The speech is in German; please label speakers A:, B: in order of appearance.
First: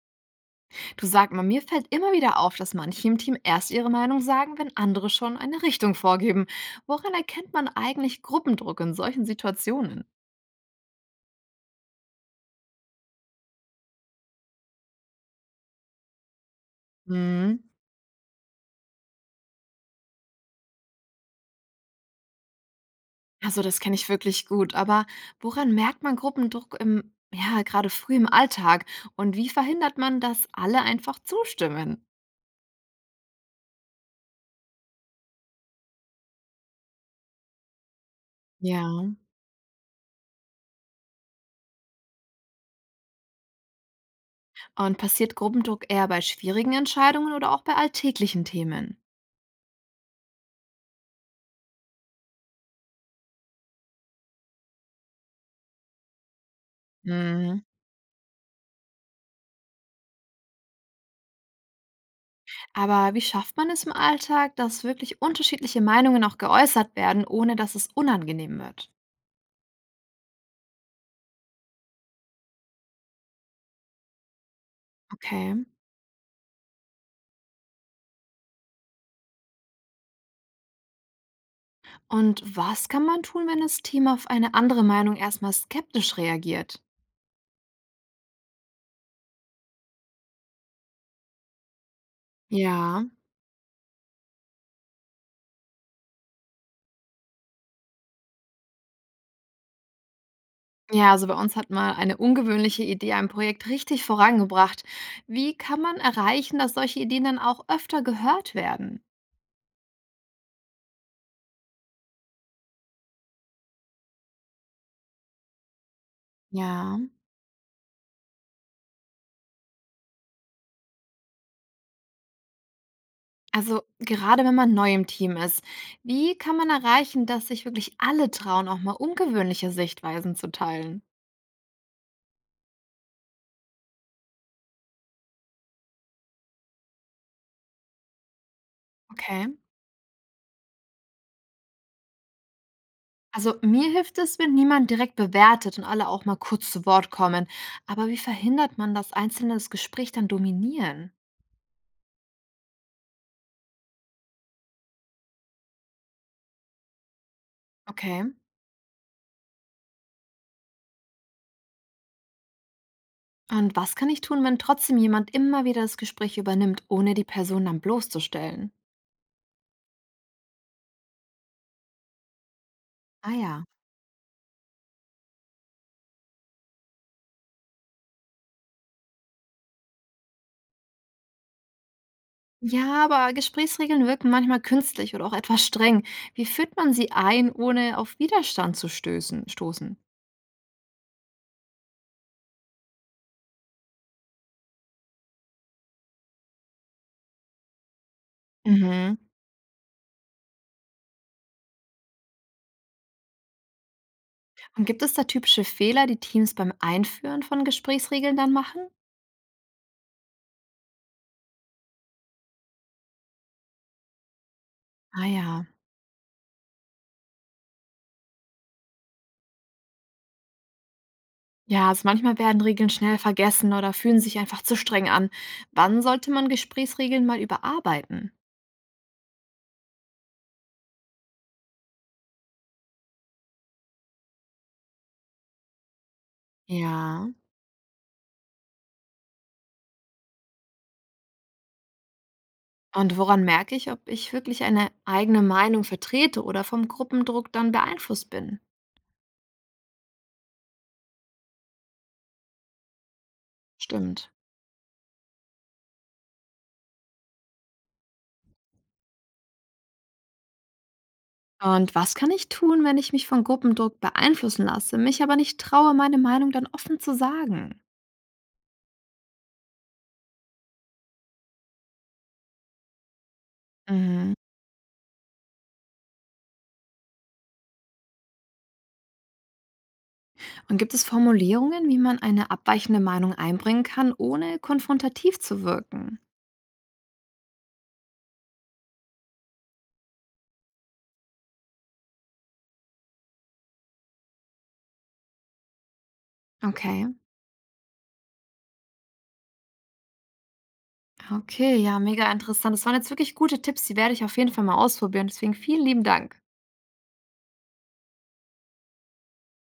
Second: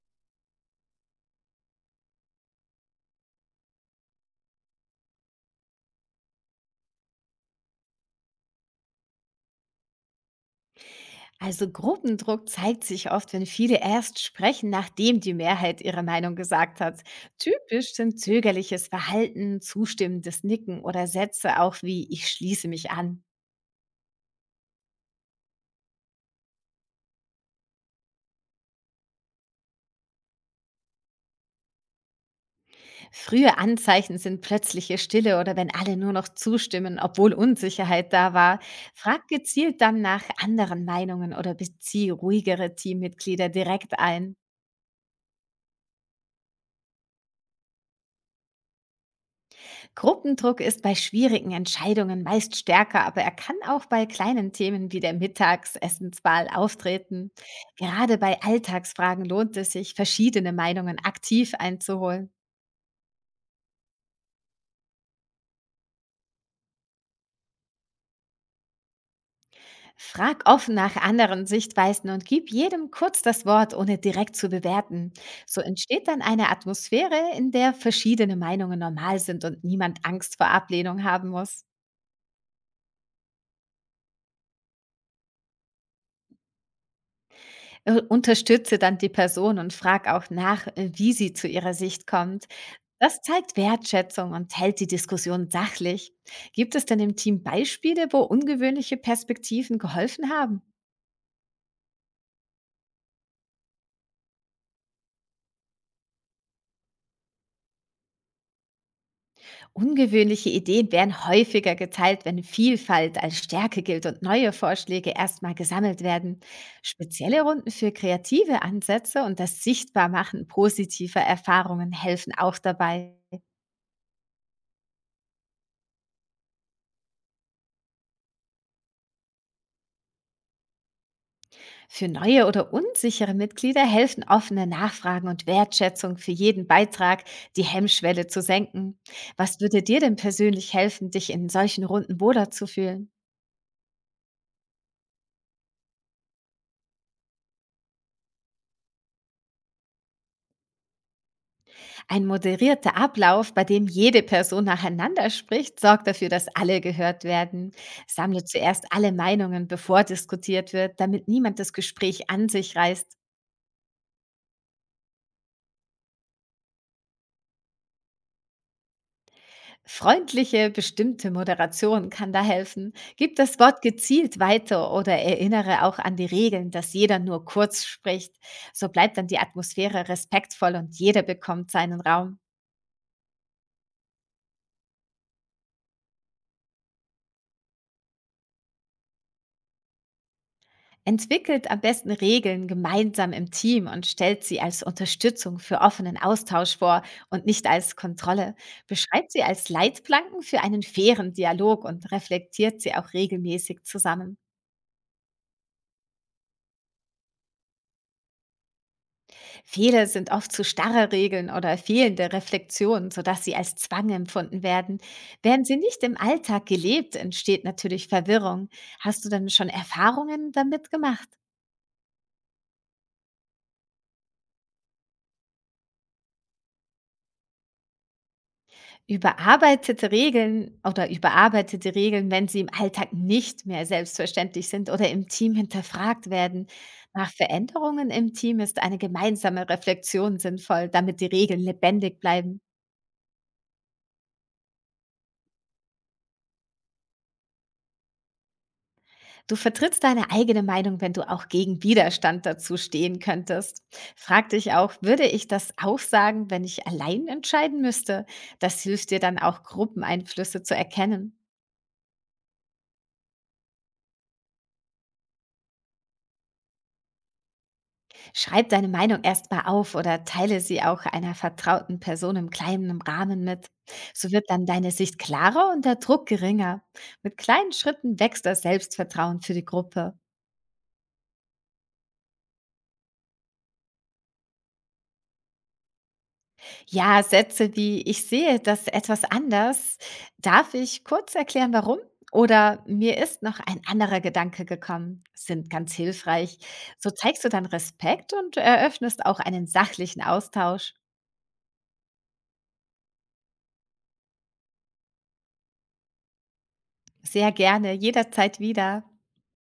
A: Du, sag mal, mir fällt immer wieder auf, dass manche im Team erst ihre Meinung sagen, wenn andere schon eine Richtung vorgeben. Woran erkennt man eigentlich Gruppendruck in solchen Situationen?
B: Also Gruppendruck zeigt sich oft, wenn viele erst sprechen, nachdem die Mehrheit ihre Meinung gesagt hat.
A: Mhm.
B: Typisch sind zögerliches Verhalten, zustimmendes Nicken oder Sätze auch wie ich schließe mich an.
A: Also, das kenne ich wirklich gut, aber woran merkt man Gruppendruck im, ja, gerade früh im Alltag? Und wie verhindert man, dass alle einfach zustimmen?
B: Frühe Anzeichen sind plötzliche Stille oder wenn alle nur noch zustimmen, obwohl Unsicherheit da war.
A: Ja.
B: Frag gezielt dann nach anderen Meinungen oder bezieh ruhigere Teammitglieder direkt ein.
A: Und passiert Gruppendruck eher bei schwierigen Entscheidungen oder auch bei alltäglichen Themen?
B: Gruppendruck ist bei schwierigen Entscheidungen meist stärker, aber er kann auch bei kleinen Themen wie der Mittagsessenswahl auftreten. Gerade bei Alltagsfragen lohnt es sich, verschiedene Meinungen aktiv einzuholen.
A: Aber wie schafft man es im Alltag, dass wirklich unterschiedliche Meinungen auch geäußert werden, ohne dass es unangenehm wird?
B: Frag offen nach anderen Sichtweisen und gib jedem kurz das Wort, ohne direkt zu bewerten.
A: Okay.
B: So entsteht dann eine Atmosphäre, in der verschiedene Meinungen normal sind und niemand Angst vor Ablehnung haben muss.
A: Und was kann man tun, wenn das Team auf eine andere Meinung erstmal skeptisch reagiert?
B: Unterstütze dann die Person und frag auch nach, wie sie zu ihrer Sicht kommt.
A: Ja.
B: Das zeigt Wertschätzung und hält die Diskussion sachlich. Gibt es denn im Team Beispiele, wo ungewöhnliche Perspektiven geholfen haben?
A: Ja, also bei uns hat mal eine ungewöhnliche Idee ein Projekt richtig vorangebracht. Wie kann man erreichen, dass solche Ideen dann auch öfter gehört werden?
B: Ungewöhnliche Ideen werden häufiger geteilt, wenn Vielfalt als Stärke gilt und neue Vorschläge erstmal gesammelt werden.
A: Ja.
B: Spezielle Runden für kreative Ansätze und das Sichtbarmachen positiver Erfahrungen helfen auch dabei.
A: Also gerade wenn man neu im Team ist, wie kann man erreichen, dass sich wirklich alle trauen, auch mal ungewöhnliche Sichtweisen zu teilen?
B: Für neue oder unsichere Mitglieder helfen offene Nachfragen und Wertschätzung für jeden Beitrag, die Hemmschwelle zu senken.
A: Okay.
B: Was würde dir denn persönlich helfen, dich in solchen Runden wohler zu fühlen?
A: Also mir hilft es, wenn niemand direkt bewertet und alle auch mal kurz zu Wort kommen. Aber wie verhindert man, dass Einzelne das Gespräch dann dominieren?
B: Ein moderierter Ablauf, bei dem jede Person nacheinander spricht, sorgt dafür, dass alle gehört werden.
A: Okay.
B: Sammle zuerst alle Meinungen, bevor diskutiert wird, damit niemand das Gespräch an sich reißt.
A: Und was kann ich tun, wenn trotzdem jemand immer wieder das Gespräch übernimmt, ohne die Person dann bloßzustellen?
B: Freundliche, bestimmte Moderation kann da helfen.
A: Ah,
B: Gib das
A: ja.
B: Wort gezielt weiter oder erinnere auch an die Regeln, dass jeder nur kurz spricht. So bleibt dann die Atmosphäre respektvoll und jeder bekommt seinen Raum.
A: Ja, aber Gesprächsregeln wirken manchmal künstlich oder auch etwas streng. Wie führt man sie ein, ohne auf Widerstand zu stoßen?
B: Entwickelt am besten Regeln gemeinsam im Team und stellt sie als Unterstützung für offenen Austausch vor und nicht als Kontrolle.
A: Mhm.
B: Beschreibt sie als Leitplanken für einen fairen Dialog und reflektiert sie auch regelmäßig zusammen.
A: Und gibt es da typische Fehler, die Teams beim Einführen von Gesprächsregeln dann machen?
B: Viele sind oft zu starre Regeln oder fehlende Reflexionen, sodass sie als Zwang empfunden werden.
A: Ah, ja.
B: Werden sie nicht im Alltag gelebt, entsteht natürlich Verwirrung. Hast du denn schon Erfahrungen damit gemacht?
A: Ja, also manchmal werden Regeln schnell vergessen oder fühlen sich einfach zu streng an. Wann sollte man Gesprächsregeln mal überarbeiten?
B: Überarbeitete Regeln oder überarbeitete Regeln, wenn sie im Alltag nicht mehr selbstverständlich sind oder im Team hinterfragt werden.
A: Ja.
B: Nach Veränderungen im Team ist eine gemeinsame Reflexion sinnvoll, damit die Regeln lebendig bleiben.
A: Und woran merke ich, ob ich wirklich eine eigene Meinung vertrete oder vom Gruppendruck dann beeinflusst bin?
B: Du vertrittst deine eigene Meinung, wenn du auch gegen Widerstand dazu stehen könntest.
A: Stimmt.
B: Frag dich auch, würde ich das auch sagen, wenn ich allein entscheiden müsste? Das hilft dir dann auch, Gruppeneinflüsse zu erkennen.
A: Und was kann ich tun, wenn ich mich von Gruppendruck beeinflussen lasse, mich aber nicht traue, meine Meinung dann offen zu sagen?
B: Schreib deine Meinung erstmal auf oder teile sie auch einer vertrauten Person im kleinen Rahmen mit. So
A: Mhm.
B: wird dann deine Sicht klarer und der Druck geringer. Mit kleinen Schritten wächst das Selbstvertrauen für die Gruppe.
A: Und gibt es Formulierungen, wie man eine abweichende Meinung einbringen kann, ohne konfrontativ zu wirken?
B: Ja, Sätze wie „Ich sehe das etwas anders“. „Darf ich kurz erklären, warum?“ oder „Mir ist noch ein anderer Gedanke gekommen“, sind ganz hilfreich.
A: Okay.
B: So zeigst du dann Respekt und eröffnest auch einen sachlichen Austausch.
A: Okay, ja, mega interessant. Das waren jetzt wirklich gute Tipps, die werde ich auf jeden Fall mal ausprobieren. Deswegen vielen lieben Dank.
B: Sehr gerne, jederzeit wieder.